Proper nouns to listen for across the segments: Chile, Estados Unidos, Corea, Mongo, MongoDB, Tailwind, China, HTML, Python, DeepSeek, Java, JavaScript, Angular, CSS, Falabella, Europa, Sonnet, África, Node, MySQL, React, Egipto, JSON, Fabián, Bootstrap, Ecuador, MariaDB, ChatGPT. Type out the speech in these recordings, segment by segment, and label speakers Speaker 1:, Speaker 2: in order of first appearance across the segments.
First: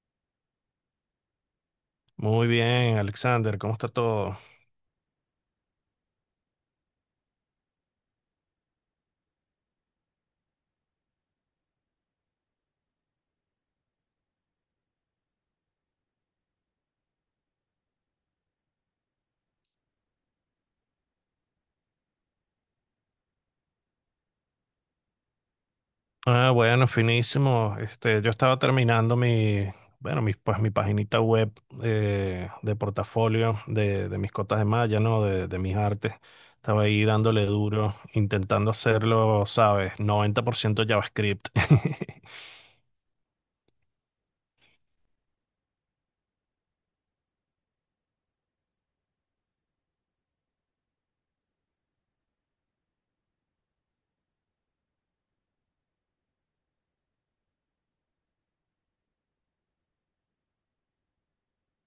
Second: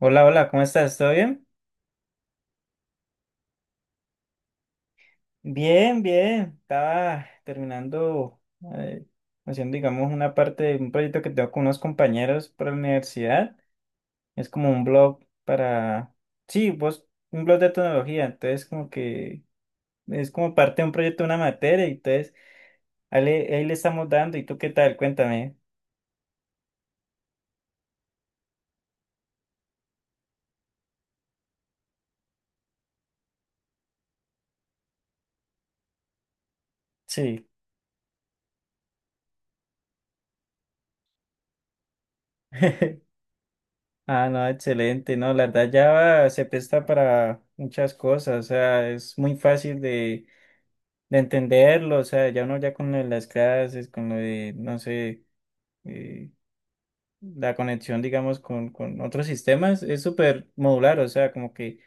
Speaker 1: Hola, hola, ¿cómo estás? ¿Todo bien?
Speaker 2: Muy bien, Alexander, ¿cómo está todo?
Speaker 1: Bien, bien. Estaba terminando, eh, haciendo, digamos, una parte de un proyecto que tengo con unos compañeros para la universidad. Es como un blog para, sí, vos, un blog de tecnología. Entonces, como que es como parte de un proyecto, una materia. Entonces, ahí le estamos dando. ¿Y tú qué tal? Cuéntame.
Speaker 2: Ah, bueno, finísimo. Yo estaba terminando mi, bueno, mi, pues mi paginita web de portafolio de mis cotas de malla, ¿no? De mis artes. Estaba ahí dándole
Speaker 1: Sí.
Speaker 2: duro, intentando hacerlo, ¿sabes? 90% JavaScript.
Speaker 1: Ah, no, excelente. No, la verdad, Java se presta para muchas cosas. O sea, es muy fácil de entenderlo, o sea, ya uno ya con lo de las clases, con lo de, no sé, eh, la conexión, digamos, con otros sistemas, es súper modular, o sea, como que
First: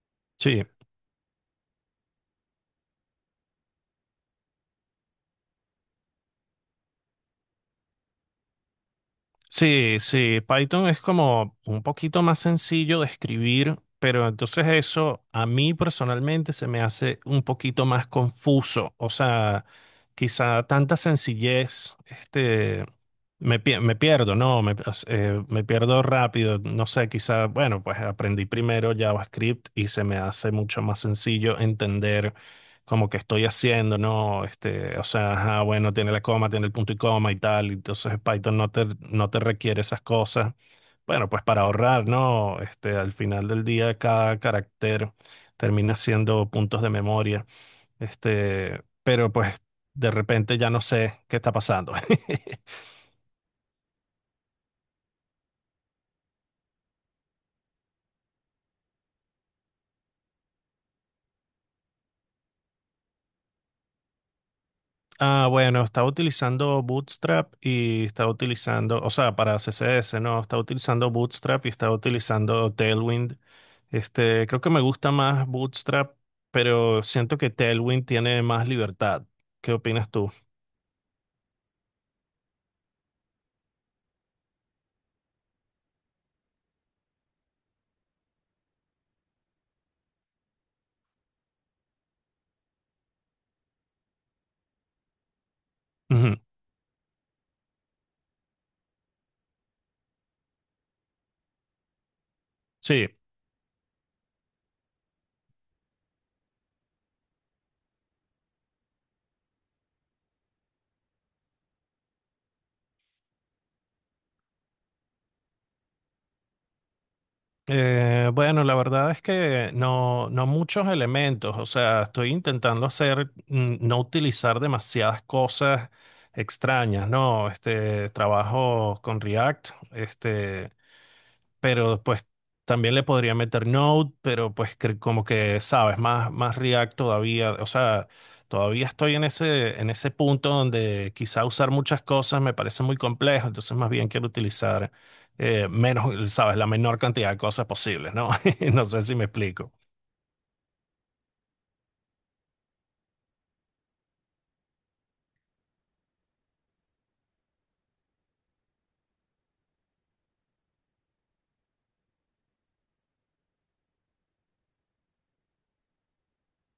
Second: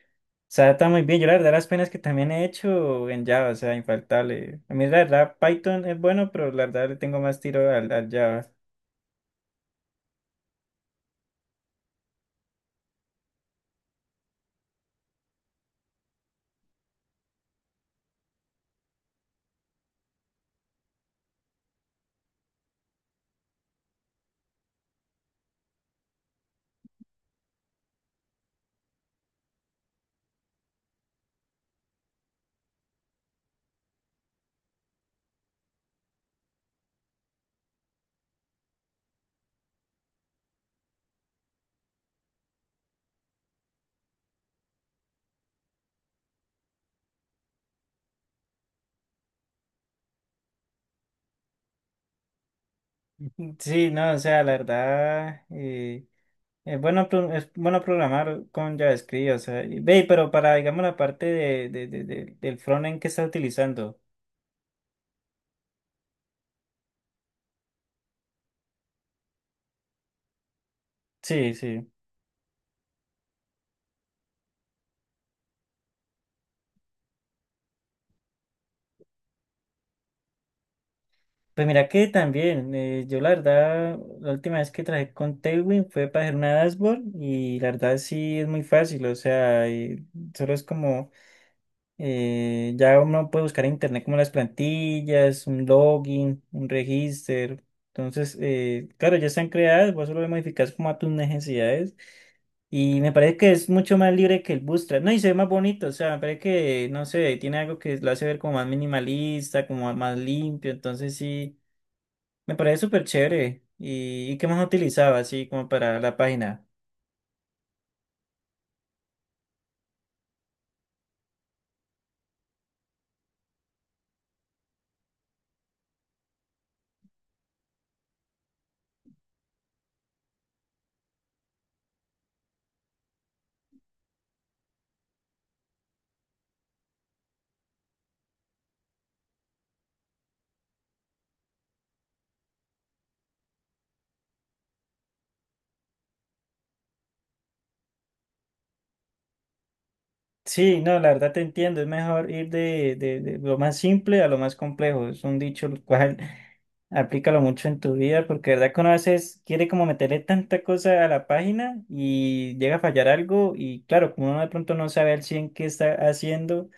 Speaker 1: se
Speaker 2: Sí.
Speaker 1: adapta muy bien. Yo la verdad las penas que también he hecho en Java, o sea, infaltable. A mí la verdad Python es bueno, pero la verdad le tengo más tiro al Java.
Speaker 2: Sí, sí, Python es como un poquito más sencillo de escribir, pero entonces eso a mí personalmente se me hace un poquito más confuso. O sea, quizá tanta sencillez, me pierdo, ¿no? Me pierdo rápido. No sé, quizá, bueno, pues aprendí primero JavaScript y se me hace mucho más sencillo entender como que estoy haciendo, ¿no? O sea, ajá, bueno, tiene la coma, tiene el punto y coma y tal, entonces Python no te requiere esas cosas. Bueno, pues para ahorrar, ¿no? Este, al final del día cada carácter termina siendo puntos de memoria, pero pues de repente ya no sé qué está pasando.
Speaker 1: Sí, no, o sea, la verdad, es bueno, es bueno programar con JavaScript, o sea, ve, pero para, digamos, la parte del frontend que está utilizando.
Speaker 2: Ah, bueno, estaba utilizando Bootstrap y estaba utilizando, o sea, para CSS, ¿no? Estaba utilizando
Speaker 1: Sí,
Speaker 2: Bootstrap y
Speaker 1: sí.
Speaker 2: estaba utilizando Tailwind. Este, creo que me gusta más Bootstrap, pero siento que Tailwind tiene más libertad. ¿Qué opinas tú?
Speaker 1: Pues mira que también, yo la verdad, la última vez que trabajé con Tailwind fue para hacer una dashboard y la verdad sí es muy fácil, o sea, y solo es como, ya uno puede buscar en internet como las plantillas, un
Speaker 2: Ujú.
Speaker 1: login, un registro, entonces, claro, ya están creadas, vos solo las modificas como a tus necesidades y me
Speaker 2: Sí.
Speaker 1: parece que es mucho más libre que el Bootstrap, no, y se ve más bonito, o sea, me parece que, no sé, tiene algo que lo hace ver como más minimalista, como más limpio, entonces sí. Me parece súper chévere. Y qué más utilizaba así como para la página?
Speaker 2: Bueno, la verdad es que no, no muchos elementos. O sea, estoy intentando hacer, no utilizar demasiadas cosas extrañas, ¿no? Este, trabajo con React. Este, pero pues también le podría meter Node, pero pues que- como que, sabes, más React todavía. O sea, todavía estoy en ese punto donde quizá usar muchas cosas me parece muy complejo, entonces más bien quiero utilizar menos, sabes, la menor cantidad de cosas posibles, ¿no? No sé si me explico.
Speaker 1: Sí, no, la verdad te entiendo. Es mejor ir de lo más simple a lo más complejo. Es un dicho el cual aplícalo mucho en tu vida porque de verdad que uno a veces quiere como meterle tanta cosa a la página y llega a fallar algo y claro, como uno de pronto no sabe al 100 qué está haciendo,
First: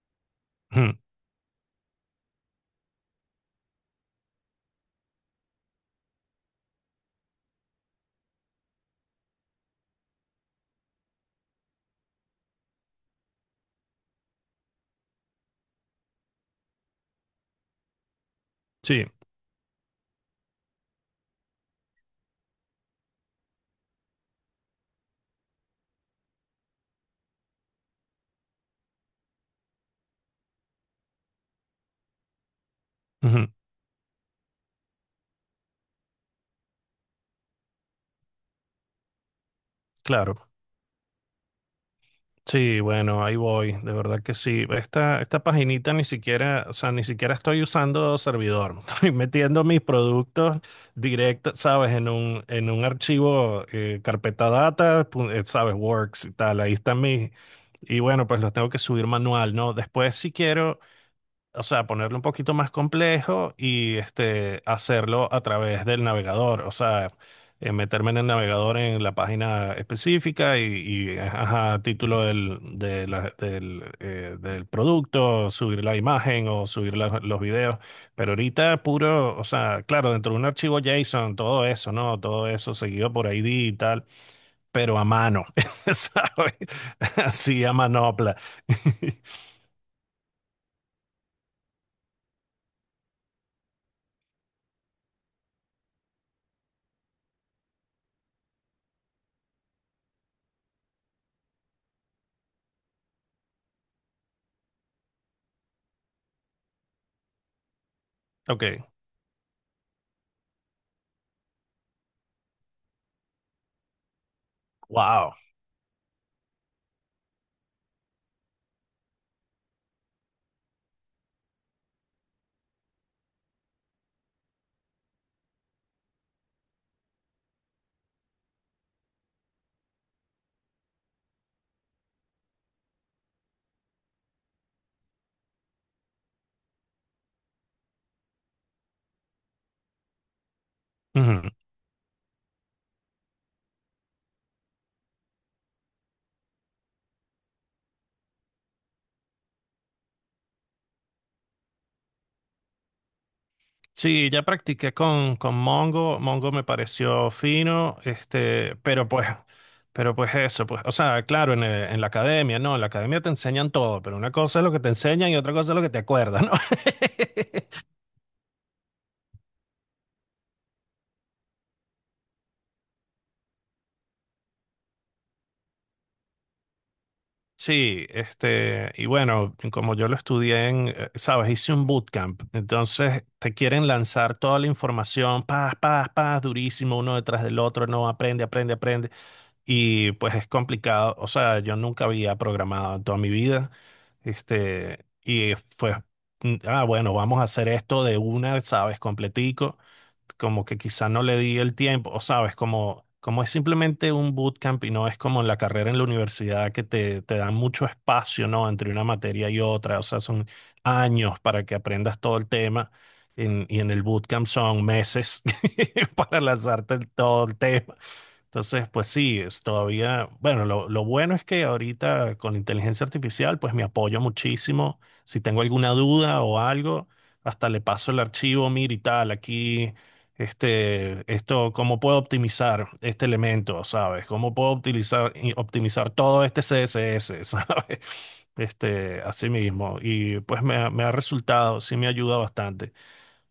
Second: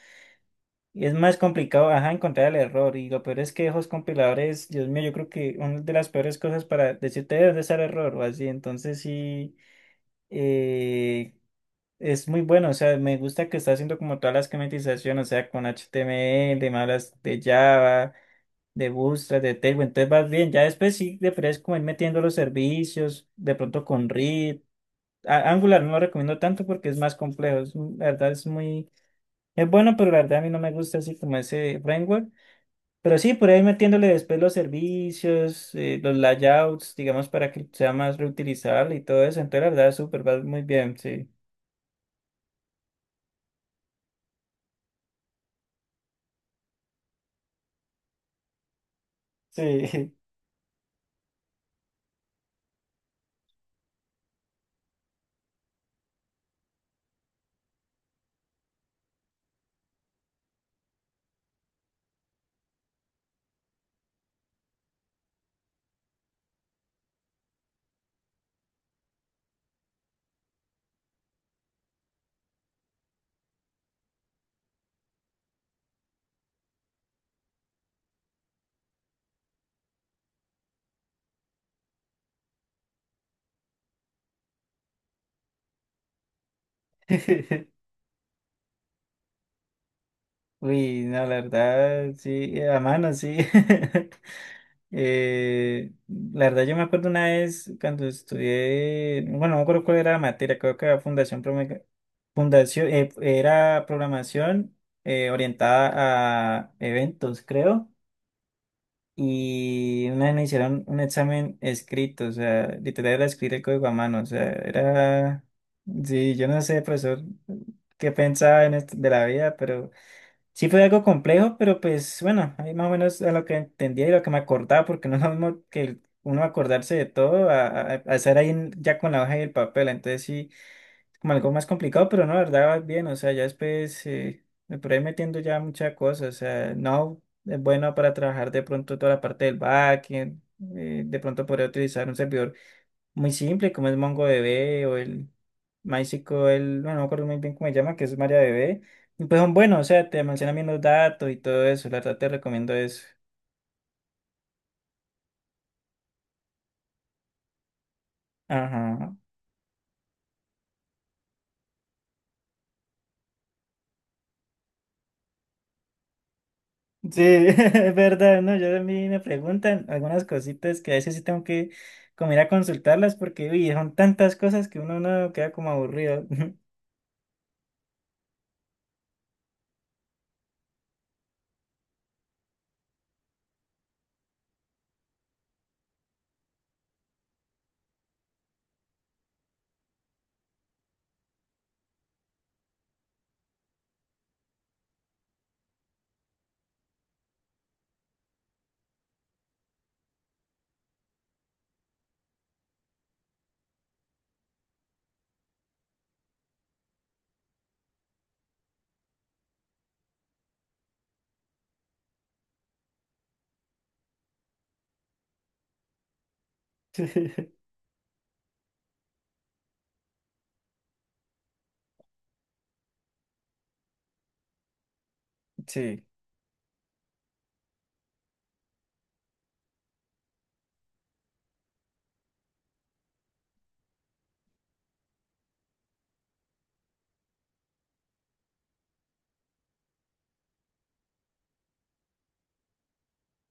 Speaker 2: Ujú,
Speaker 1: es más complicado, ajá, encontrar el error. Y lo peor es que esos compiladores, Dios mío, yo creo que una de las peores cosas para decirte dónde está el error o así. Entonces sí. eh, es muy bueno, o sea, me gusta que está haciendo como toda la esquematización, o sea, con HTML, me hablas de Java, de
Speaker 2: sí,
Speaker 1: Bootstrap, de Tailwind, entonces vas bien, ya después sí deberías como ir metiendo los servicios, de pronto con React, Angular no lo recomiendo tanto porque es más complejo, la verdad es muy, es bueno, pero la verdad a mí no me gusta así como ese framework, pero sí,
Speaker 2: ujú,
Speaker 1: por ahí metiéndole después los servicios, los layouts, digamos, para que sea más reutilizable y todo eso, entonces la verdad es súper, va
Speaker 2: claro.
Speaker 1: muy bien, sí.
Speaker 2: Sí, bueno, ahí voy, de verdad que sí. Esta paginita ni siquiera, o sea, ni siquiera estoy usando servidor. Estoy metiendo mis
Speaker 1: Sí.
Speaker 2: productos directos, ¿sabes? En un archivo, carpeta data, ¿sabes? Works y tal. Ahí están mis, y bueno, pues los tengo que subir manual, ¿no? Después si quiero, o sea, ponerlo un poquito más complejo y este, hacerlo a través del navegador. O sea, meterme en el navegador en la página específica ajá, título del, de la- del, del producto, subir la imagen o subir la- los videos, pero ahorita puro, o sea, claro, dentro de un archivo JSON, todo eso, ¿no? Todo eso seguido por ID y tal, pero a mano, ¿sabes? Así a manopla.
Speaker 1: Uy, no, la verdad, sí, a mano, sí. La verdad, yo me acuerdo una vez cuando estudié, bueno, no me acuerdo cuál era la materia, creo que era fundación, prome- fundación era programación orientada a eventos, creo.
Speaker 2: Ok,
Speaker 1: Y una vez me hicieron un examen escrito, o sea, literal era escribir el código a mano, o sea,
Speaker 2: wow.
Speaker 1: era, sí, yo no sé, profesor, qué pensaba en esto de la vida. Sí fue algo complejo, pero pues bueno, ahí más o menos a lo que entendía y lo que me acordaba, porque no es lo mismo uno acordarse de todo a estar ahí ya con la hoja y el papel, entonces sí, como algo más complicado, pero no, la verdad va bien, o sea, ya después me por ahí metiendo ya muchas cosas, o sea, no es bueno para trabajar de pronto toda la parte del backend, de pronto podría utilizar un servidor muy simple, como es MongoDB o el MySQL, bueno, no me acuerdo muy bien cómo se llama, que es MariaDB. Y pues son buenos, o sea, te mencionan bien los datos y todo eso, la verdad te recomiendo eso.
Speaker 2: Sí, ya practiqué con Mongo. Mongo me pareció fino. Pero
Speaker 1: Ajá.
Speaker 2: pues, pero pues eso, pues, o sea, claro, en la academia, no, en la academia te enseñan todo, pero una cosa es lo que te enseñan y otra cosa es lo que te acuerdas, ¿no?
Speaker 1: Sí, es verdad, ¿no? Yo también me preguntan algunas cositas que a veces sí tengo que como ir a consultarlas porque, uy, son tantas cosas que uno no queda como aburrido.
Speaker 2: Sí, este, y bueno, como yo lo estudié sabes, hice un bootcamp, entonces te quieren lanzar toda la información, paz, paz, paz, durísimo, uno detrás del otro, no, aprende, aprende, aprende. Y pues es complicado, o sea, yo nunca había programado en toda mi vida. este, y fue, ah, bueno, vamos a hacer esto de una, ¿sabes? Completico, como que quizá no le di el tiempo, o sabes, como es simplemente un bootcamp y no es como en la carrera en la universidad que te dan mucho espacio, ¿no? Entre una materia y otra. O sea, son años para que aprendas todo el tema, y en el bootcamp son meses para lanzarte
Speaker 1: Sí,
Speaker 2: el- todo el tema. Entonces, pues sí, es todavía, bueno, lo bueno es que ahorita con la inteligencia artificial, pues me apoyo muchísimo. Si tengo alguna
Speaker 1: sí,
Speaker 2: duda o algo, hasta le paso el archivo, mira y tal, aquí, esto, cómo puedo optimizar este elemento, ¿sabes? ¿Cómo puedo optimizar, y optimizar todo este CSS, ¿sabes? Este, así mismo. Y pues me ha resultado, sí me ayuda bastante.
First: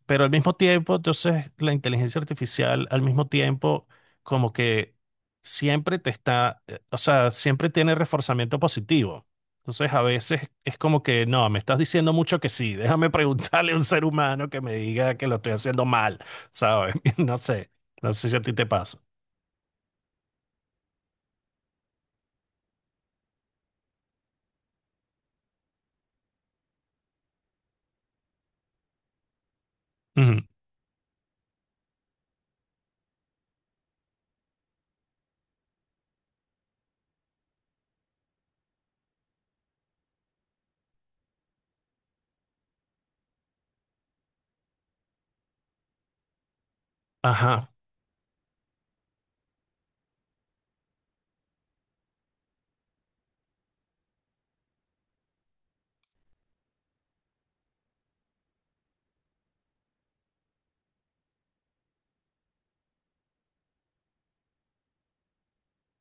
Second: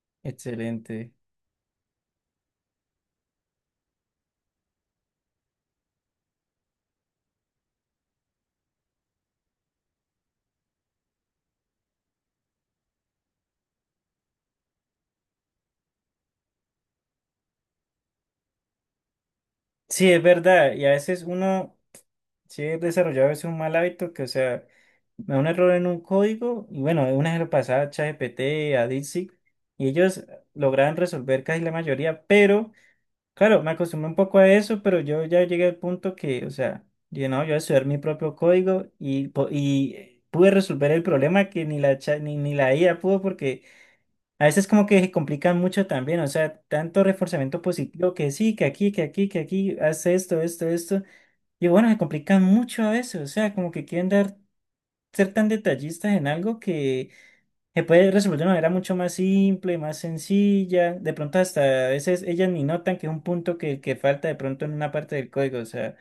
Speaker 2: Pero al mismo tiempo,
Speaker 1: excelente.
Speaker 2: entonces, la inteligencia artificial, al mismo tiempo, como que siempre te está, o sea, siempre tiene reforzamiento positivo. Entonces, a veces es como que, no, me estás diciendo mucho que sí, déjame preguntarle a un ser humano que me diga que lo estoy haciendo mal, ¿sabes? No sé, no sé si a ti te pasa.
Speaker 1: Sí, es verdad, y a veces uno... Sí, he desarrollado a veces un mal hábito que, o sea, me da un error en un código y bueno, una vez lo pasaba a ChatGPT, a DeepSeek y ellos
Speaker 2: Ujú.
Speaker 1: lograban resolver casi la mayoría, pero claro, me acostumbré un poco a eso, pero yo ya llegué al punto que, o sea, yo no, yo voy a estudiar mi propio código y pude resolver el problema que ni la IA pudo porque a veces como que se complican mucho también, o sea, tanto reforzamiento
Speaker 2: Ajá.
Speaker 1: positivo que sí, que aquí, que aquí, que aquí, haz esto, esto, esto. Y bueno, se complican mucho a veces, o sea, como que quieren dar ser tan detallistas en algo que se puede resolver de una manera mucho más simple, más sencilla. De pronto hasta a veces ellas ni notan que es un punto que falta de pronto en una parte del código. O sea,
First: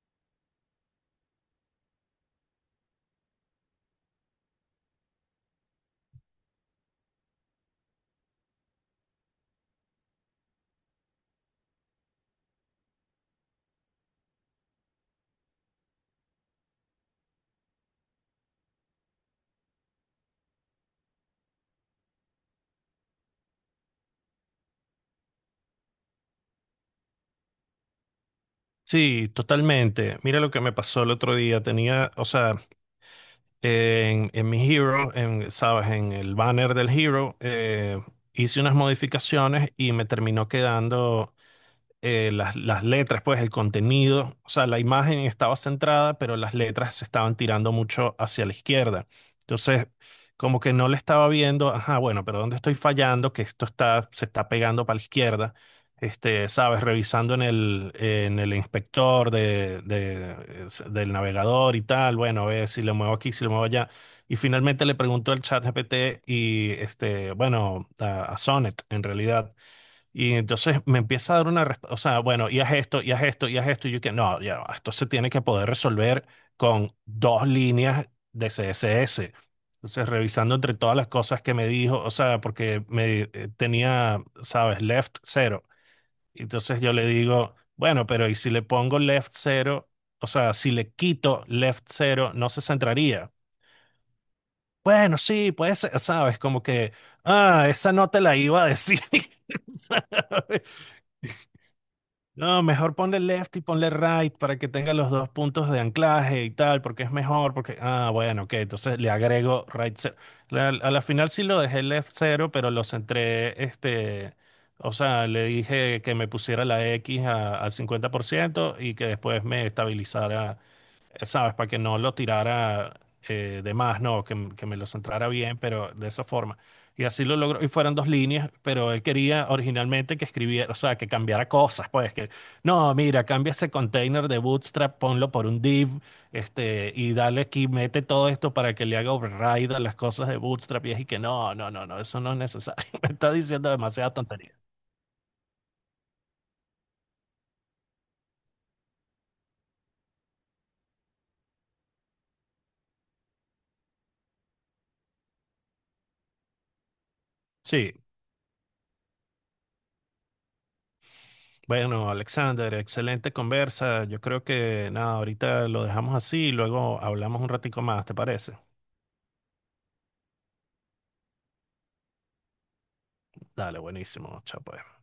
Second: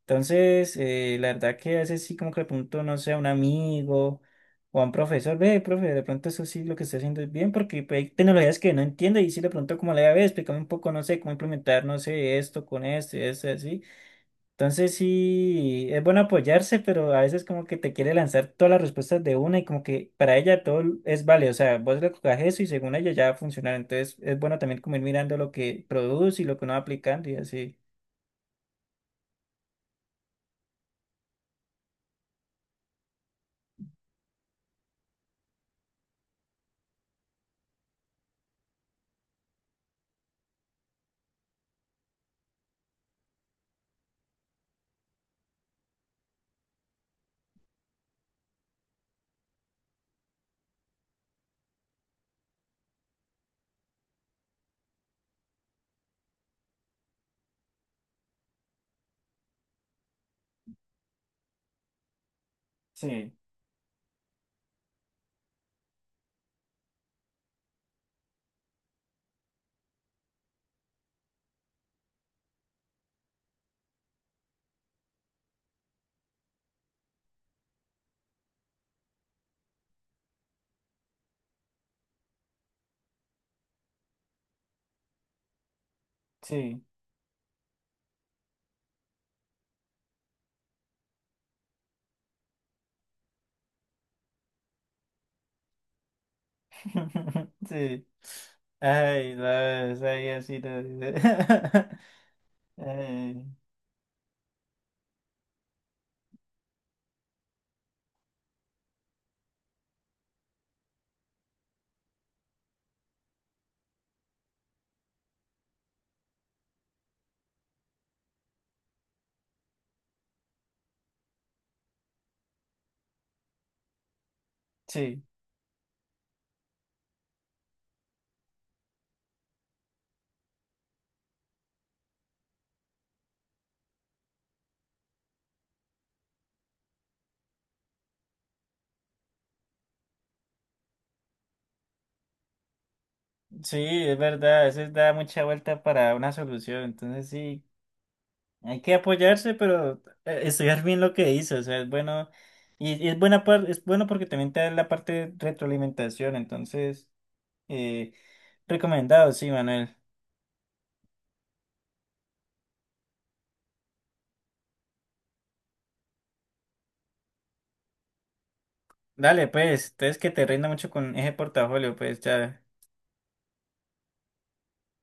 Speaker 1: entonces la verdad que a veces sí como que le pregunto, no sé, a un amigo o a un profesor, ve, profe, de pronto eso sí lo que está haciendo es bien porque pues, hay tecnologías que no entiende y sí de pronto como le ve, explícame un poco, no sé, cómo implementar, no sé, esto con esto y esto y así. Entonces sí, es bueno apoyarse, pero a veces como que te quiere lanzar todas las respuestas de una y como que para ella todo es válido. O sea, vos le colocas eso y según ella ya va a funcionar. Entonces es bueno también como ir mirando lo que produce y lo que uno va aplicando y así.
Speaker 2: Sí, totalmente. Mira lo que me pasó el otro día. Tenía, o sea, en mi Hero, en, sabes, en el banner del Hero, hice unas modificaciones y me terminó quedando las letras, pues el contenido, o sea, la imagen estaba centrada, pero las letras se estaban tirando mucho hacia la izquierda. Entonces, como que no le estaba viendo, ajá, bueno, pero ¿dónde estoy fallando? Que esto está, se está pegando para la izquierda. Este, sabes, revisando en el inspector del navegador y tal, bueno, a ver si lo muevo aquí,
Speaker 1: Sí,
Speaker 2: si lo muevo allá. Y finalmente le preguntó al chat GPT y, este, bueno, a Sonnet, en realidad, y entonces me empieza a dar una respuesta, o sea, bueno, y haz esto, y haz esto, y haz esto, y yo que no, ya, va, esto se tiene que poder resolver con dos líneas de CSS. Entonces, revisando entre todas las cosas que me dijo, o sea, porque me tenía, sabes, left cero. Entonces
Speaker 1: sí.
Speaker 2: yo le digo, bueno, pero ¿y si le pongo left cero? O sea, si le quito left cero, no se centraría. Bueno, sí, puede ser, sabes, como que, ah, esa
Speaker 1: Sí.
Speaker 2: no te la iba a decir.
Speaker 1: Ay, no, es ahí así. No.
Speaker 2: No, mejor ponle
Speaker 1: Ay,
Speaker 2: left y ponle right para que tenga los dos puntos de anclaje y tal, porque es mejor, porque, ah, bueno, ok, entonces le agrego right cero. La- a la final sí lo dejé left cero, pero los centré. O sea, le dije que me pusiera la X a- al 50% y que después me estabilizara ¿sabes? Para que no lo tirara de más, no, que me lo
Speaker 1: sí,
Speaker 2: centrara bien, pero de esa forma. Y así lo logró, y fueron dos líneas, pero él quería originalmente que escribiera, o sea, que cambiara cosas, no, mira, cambia ese container de Bootstrap, ponlo por un div. Y dale aquí, mete todo esto para que le haga override a las cosas de Bootstrap, y que no, no, no, no, eso no es necesario, me está diciendo
Speaker 1: sí,
Speaker 2: demasiada
Speaker 1: es
Speaker 2: tontería.
Speaker 1: verdad. A veces da mucha vuelta para una solución. Entonces sí. Hay que apoyarse, pero estudiar bien lo que dice, o sea, es bueno, y es bueno porque también te da la parte de retroalimentación, entonces,
Speaker 2: Sí.
Speaker 1: eh, recomendado, sí, Manuel.
Speaker 2: Bueno, Alexander, excelente conversa. Yo creo que nada, ahorita lo dejamos así y luego hablamos un ratico más, ¿te parece?
Speaker 1: Dale, pues, entonces que te rinda mucho con ese portafolio, pues, ya.
Speaker 2: Dale, buenísimo. Chao, pues.